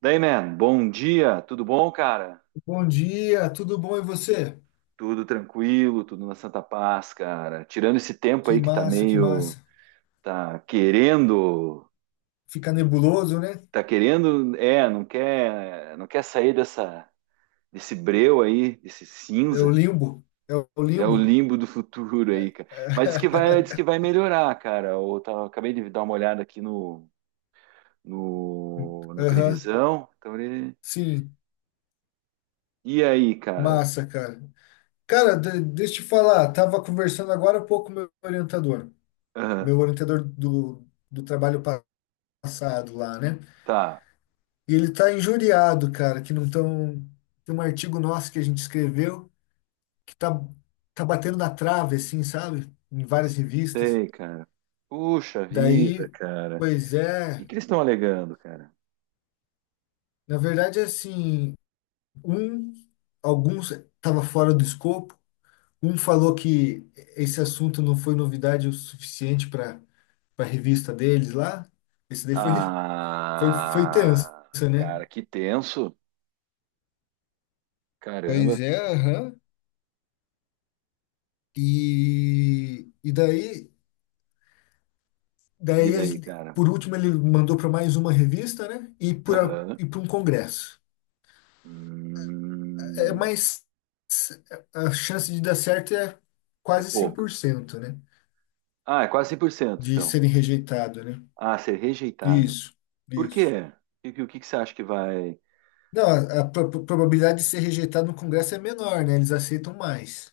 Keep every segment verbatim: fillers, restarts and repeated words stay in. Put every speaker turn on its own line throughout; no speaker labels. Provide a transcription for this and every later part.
Daí, man, bom dia, tudo bom, cara?
Bom dia, tudo bom e você?
Tudo tranquilo, tudo na Santa Paz, cara. Tirando esse tempo
Que
aí que tá
massa, que
meio,
massa.
tá querendo,
Fica nebuloso, né?
tá querendo, é, não quer, não quer sair dessa, desse breu aí, desse
É o
cinza.
limbo, é o
É o
limbo.
limbo do futuro aí, cara. Mas diz que vai, diz que vai melhorar, cara. Eu tava- acabei de dar uma olhada aqui no, no, na
Aham,
previsão. Então, ele-
sim,
e aí, cara?
massa, cara. Cara, de- deixa eu te falar, tava conversando agora há pouco com meu orientador,
Aham,
meu orientador do, do, trabalho pa- passado lá, né?
tá.
E ele tá injuriado, cara, que não tão... Tem um artigo nosso que a gente escreveu que tá, tá batendo na trave, assim, sabe? Em várias revistas.
Sei, cara. Puxa vida,
Daí,
cara.
pois
O
é,
que que eles estão alegando, cara?
na verdade, assim, um, alguns estava fora do escopo, um falou que esse assunto não foi novidade o suficiente para a revista deles lá. Esse daí foi, foi, foi tenso,
Ah,
né?
cara, que tenso. Caramba.
Pois é, aham. E, e daí,
E
daí, a
daí,
gente-
cara?
por último, ele mandou para mais uma revista, né? E para
Aham.
e para um congresso. É,
Hum,
mas é, a chance de dar certo é
é
quase cem
pouco.
por cento né?
Ah, é quase cem por cento
De
então.
serem rejeitado, né?
Ah, ser rejeitado.
Isso,
Por
isso.
quê? O que, o que que você acha que vai...
Não, a, a pro- pro- probabilidade de ser rejeitado no congresso é menor, né? Eles aceitam mais.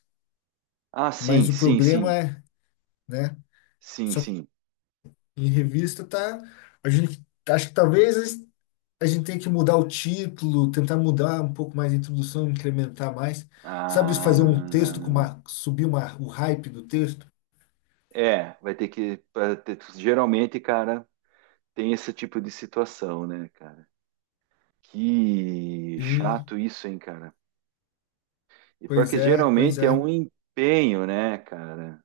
Ah, sim,
Mas o
sim,
problema
sim.
é, né?
Sim,
Só que
sim.
em revista tá. A gente acho que talvez a gente tenha que mudar o título, tentar mudar um pouco mais a introdução, incrementar mais. Sabe,
Ah,
fazer um texto com uma, subir uma, o hype do texto?
é, vai ter que... pra ter- Geralmente, cara, tem esse tipo de situação, né, cara. Que
Sim,
chato isso, hein, cara? E pior
pois
que
é, pois
geralmente é
é.
um empenho, né, cara?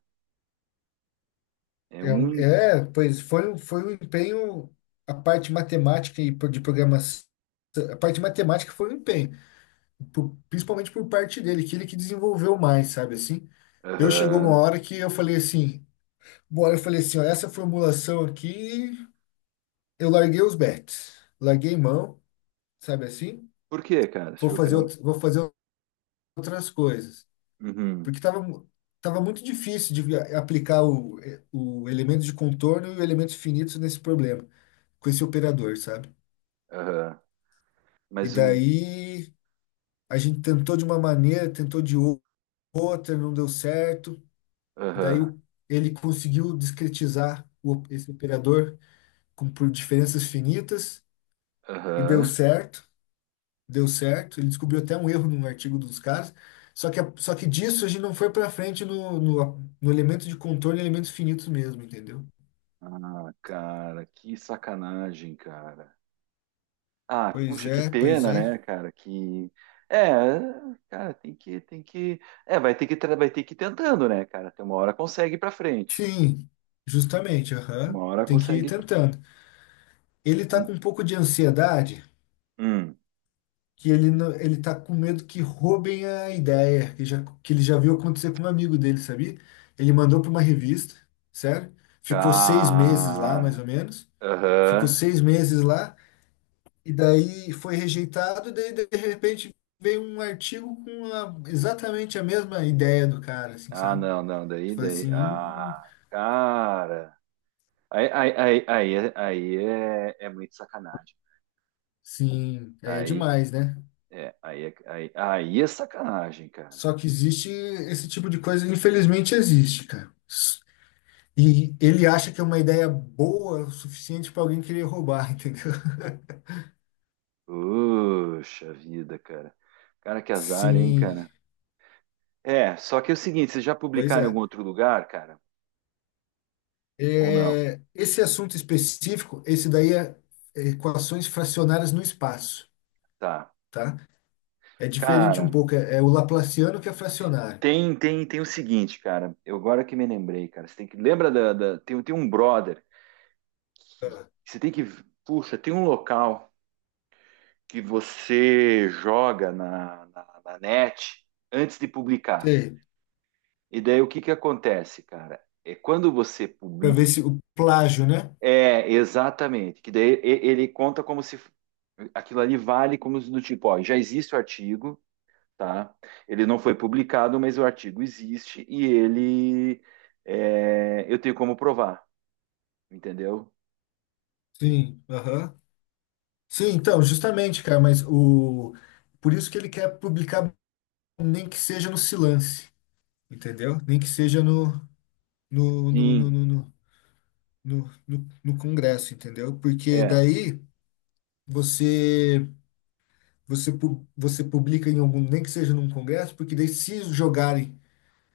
É
É,
um.
um-
em-
é, pois foi, um- foi um empenho, a parte matemática e pro- de programação, a parte matemática foi um empenho, por- principalmente por parte dele, que ele que desenvolveu mais, sabe assim? Eu chegou uma
Aham.
hora que eu falei assim, bora, eu falei assim, ó, essa formulação aqui, eu larguei os bets, larguei mão, sabe assim?
Por quê, cara? Você
Vou
achou que
fazer,
era. um-
out- vou fazer outras coisas,
Uhum.
porque tava, mu- tava muito difícil de vi- aplicar o, o, elemento de contorno e o elemento finito nesse problema, com esse operador, sabe?
Aham.
E
Mas o.
daí a gente tentou de uma maneira, tentou de ou- outra, não deu certo. Daí
Aham.
o- ele conseguiu discretizar o- op- esse operador com, por diferenças finitas e deu
Aham.
certo, deu certo. Ele descobriu até um erro num artigo dos caras. Só que, a- só que disso a gente não foi para frente no, no, no elemento de contorno e elementos finitos mesmo, entendeu?
Ah, cara, que sacanagem, cara. Ah,
Pois
puxa, que
é, pois
pena,
é.
né, cara? Que. É, cara, tem que, tem que. É, vai ter que, tra- vai ter que ir tentando, né, cara? Tem uma hora consegue ir pra frente.
Sim, justamente,
Uma
aham.
hora
Tem que ir
consegue.
tentando. Ele tá com
Hum,
um pouco de ansiedade,
hum,
que ele não- ele tá com medo que roubem a ideia, que, já, que ele já viu acontecer com um amigo dele, sabia? Ele mandou para uma revista, sério? Ficou seis meses lá, mais
cara.
ou menos. Ficou
Aham.
seis meses lá, e daí foi rejeitado, daí de repente veio um artigo com a- exatamente a mesma ideia do cara, assim,
Ah,
sabe?
não, não,
Eu
daí,
falei assim,
daí.
"Hum,
Ah, cara. Aí, aí, aí, aí, é, aí é, é muito sacanagem.
sim, aí é
Aí
demais, né?"
é, aí é, aí, aí é sacanagem, cara.
Só que existe esse tipo de coisa, infelizmente existe, cara. E ele acha que é uma ideia boa o suficiente para alguém querer roubar, entendeu?
Puxa vida, cara. Cara, que azar, hein,
Sim,
cara. É, só que é o seguinte, vocês já
pois
publicaram em algum
é.
outro lugar, cara? Ou não?
É, esse assunto específico, esse daí é, é equações fracionárias no espaço,
Tá.
tá? É diferente um
Cara,
pouco, é, é o laplaciano que é fracionário.
tem, tem, tem o seguinte, cara. Eu agora que me lembrei, cara. Você tem que. Lembra da, da- tem, tem um brother. Que- que
Ah,
Você tem que. Puxa, tem um local que você joga na, na, na net antes de publicar.
sei,
E daí o que que acontece, cara? É quando você
para ver
publica.
se o plágio, né?
É, exatamente. Que daí e- ele conta como se f- aquilo ali vale como se do tipo, ó, já existe o artigo, tá? Ele não foi publicado, mas o artigo existe e ele é, eu tenho como provar, entendeu?
Sim, aham. Sim, então, justamente, cara, mas o por isso que ele quer publicar nem que seja no Silance, entendeu? Nem que seja no no, no,
Sim,
no, no- no, no, no congresso, entendeu? Porque
é.
daí você você pu- você publica em algum, nem que seja num congresso, porque daí se jogarem,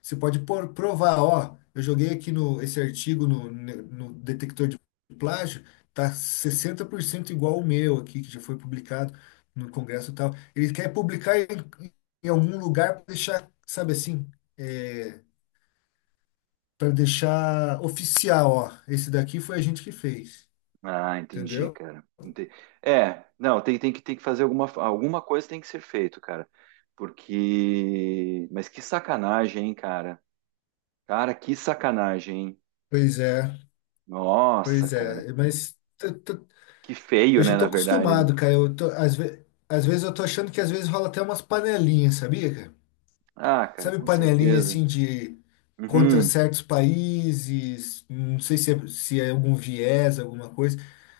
você pode por, provar, ó, eu joguei aqui no esse artigo no, no detector de plágio, tá sessenta por cento igual o meu aqui que já foi publicado no congresso e tal. Ele quer publicar em, em algum lugar para deixar, sabe assim, é, para deixar oficial, ó, esse daqui foi a gente que fez,
Ah, entendi,
entendeu?
cara. Ente- É, não, tem, tem que, tem que fazer alguma, alguma coisa tem que ser feito, cara. Porque. Mas que sacanagem, hein, cara? Cara, que sacanagem, hein?
Pois é.
Nossa,
Pois
cara.
é, mas t- t-
Que
eu
feio, né,
já
na
tô
verdade, né?
acostumado, cara. Eu tô, às ve- às vezes eu tô achando que às vezes rola até umas panelinhas, sabia, cara?
Ah, cara,
Sabe
com
panelinha
certeza.
assim de contra
Uhum.
certos países, não sei se é, se é algum viés, alguma coisa.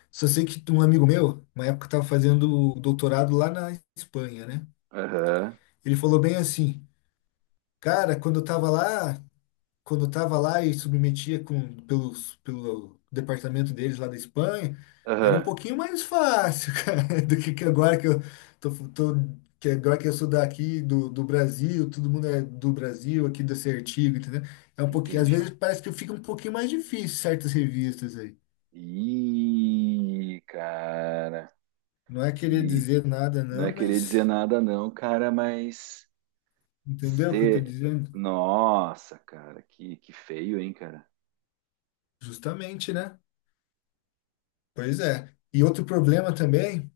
Só sei que um amigo meu, uma época estava fazendo doutorado lá na Espanha, né?
Aham.
Ele falou bem assim, cara, quando eu tava lá, quando eu estava lá e submetia com, pelos, pelo departamento deles lá da Espanha, era um
Aham.
pouquinho mais fácil, cara, do que, que agora que eu tô, tô- que agora que eu sou daqui do, do Brasil, todo mundo é do Brasil, aqui desse artigo, entendeu? É um pouquinho, às
Entendi.
vezes parece que fica um pouquinho mais difícil certas revistas aí.
Ih, cara.
Não é querer
Que.
dizer nada,
Não é
não,
querer dizer
mas
nada, não, cara, mas.
entendeu o que eu estou
Cê...
dizendo?
Nossa, cara, que, que feio, hein, cara?
Justamente, né? Pois é. E outro problema também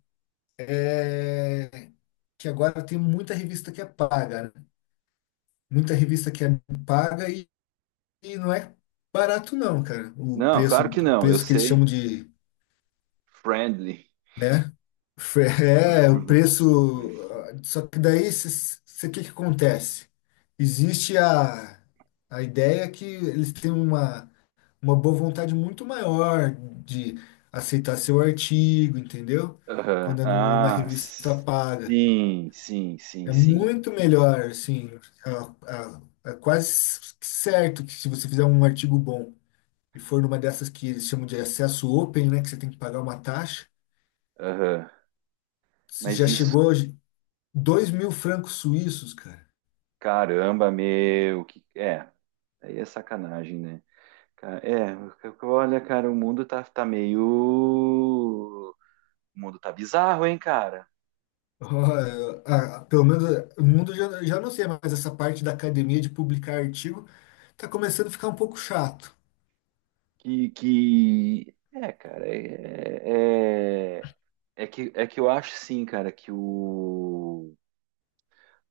é que agora tem muita revista que é paga, né? Muita revista que é paga e, e não é barato não, cara. O
Não,
preço,
claro que
o
não, eu
preço que eles
sei.
chamam de,
Friendly.
né? Fre- É, o preço. ah, Só que daí, o que que acontece? Existe a, a, ideia que eles têm uma, uma boa vontade muito maior de aceitar seu artigo, entendeu?
Aham.
Quando é numa
Ah,
revista paga.
sim, sim, sim,
É
sim.
muito melhor, assim, a- a- é quase certo que se você fizer um artigo bom e for numa dessas que eles chamam de acesso open, né, que você tem que pagar uma taxa,
Aham. Mas
já
isso,
chegou dois mil francos suíços, cara.
caramba, meu, que é, aí é sacanagem, né? Ca- É, olha, cara, o mundo tá, tá meio. O mundo tá bizarro, hein, cara?
Ó, a- a- pelo menos o mundo já, já não sei, mas essa parte da academia de publicar artigo tá começando a ficar um pouco chato.
Que, que... É, cara, é... é- É que, é que eu acho sim, cara, que o,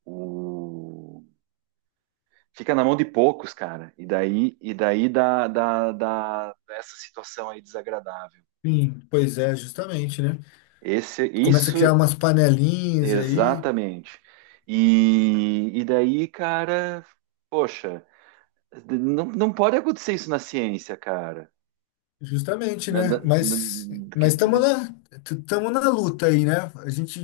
o- fica na mão de poucos, cara. E daí, e daí dá, dá, dá essa situação aí desagradável.
Sim, pois é, justamente, né?
Esse,
Começa a criar
isso,
umas panelinhas aí.
exatamente. E, e daí, cara, poxa, não, não pode acontecer isso na ciência, cara.
Justamente,
Na-
né?
na-
Mas
na-
mas estamos
que-
na estamos na luta aí, né? A gente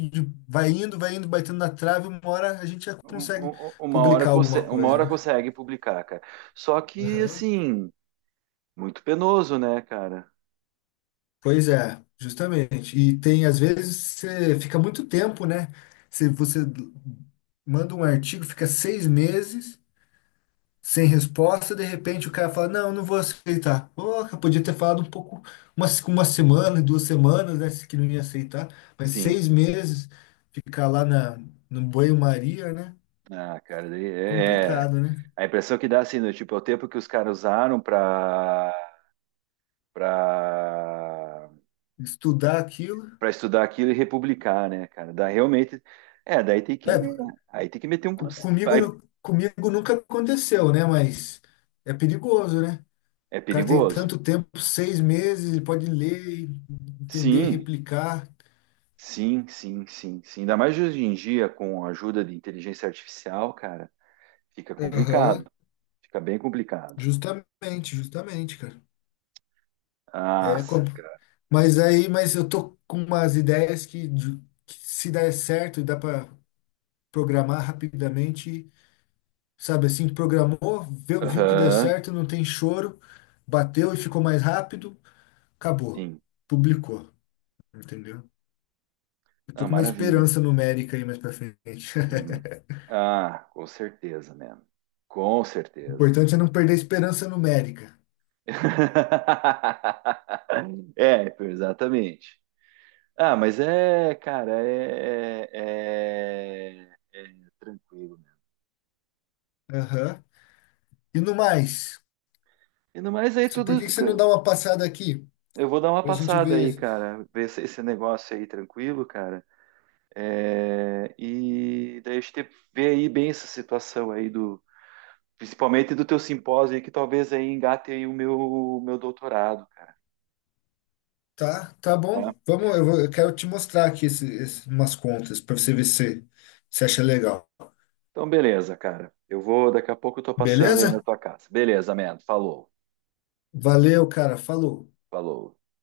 vai indo, vai indo, batendo na trave, uma hora a gente já
um-
consegue
um- uma hora
publicar alguma
consegue, uma
coisa,
hora
né?
consegue publicar, cara. Só que,
Aham.
assim, muito penoso, né, cara?
Pois é, justamente. E tem às vezes você fica muito tempo, né? Se você manda um artigo, fica seis meses sem resposta, de repente o cara fala, não, não vou aceitar. Pô, eu podia ter falado um pouco, uma, uma semana, duas semanas, né, que não ia aceitar, mas
Sim.
seis meses, ficar lá na, no banho-maria, né?
Ah, cara, daí é, é-
Complicado, né?
a impressão que dá, assim, do tipo, é o tempo que os caras usaram pra, para
Estudar aquilo.
para estudar aquilo e republicar, né, cara? Dá realmente. É, daí tem que,
É,
me- aí tem que meter um
co-
processo.
comigo, nu- comigo nunca aconteceu, né? Mas é perigoso, né?
É
O cara tem
perigoso?
tanto tempo, seis meses, ele pode ler, entender,
Sim,
replicar.
sim, sim, sim, sim. Ainda mais hoje em dia, com a ajuda de inteligência artificial, cara, fica complicado.
Aham,
Fica bem complicado.
justamente, justamente, cara. É
Nossa,
como
cara.
Mas aí, mas eu tô com umas ideias que, de- que se der certo, dá para programar rapidamente, sabe assim, programou, viu, viu que deu
Aham,
certo, não tem choro, bateu e ficou mais rápido, acabou,
sim.
publicou, entendeu? Eu tô
Ah,
com uma
maravilha.
esperança numérica aí mais para frente.
Hum, Ah, com certeza, man. Com
O
certeza.
importante é não perder a esperança numérica.
É, exatamente. Ah, mas é, cara, é, é- é tranquilo, né?
Aham. E no mais,
E no mais aí tudo.
por que que você não dá uma passada aqui
Eu vou dar uma
pra gente
passada aí,
ver?
cara, ver se- esse negócio aí tranquilo, cara. É, e daí a gente vê aí bem essa situação aí do, principalmente do teu simpósio aí, que talvez aí engate aí o meu, meu doutorado, cara.
Tá, tá bom. Vamos, eu, vou- eu quero te mostrar aqui esse, esse- umas contas para você ver se você acha legal.
Então, beleza, cara. Eu vou, daqui a pouco eu tô passando aí na
Beleza?
tua casa. Beleza, man. Falou,
Valeu, cara. Falou.
falou.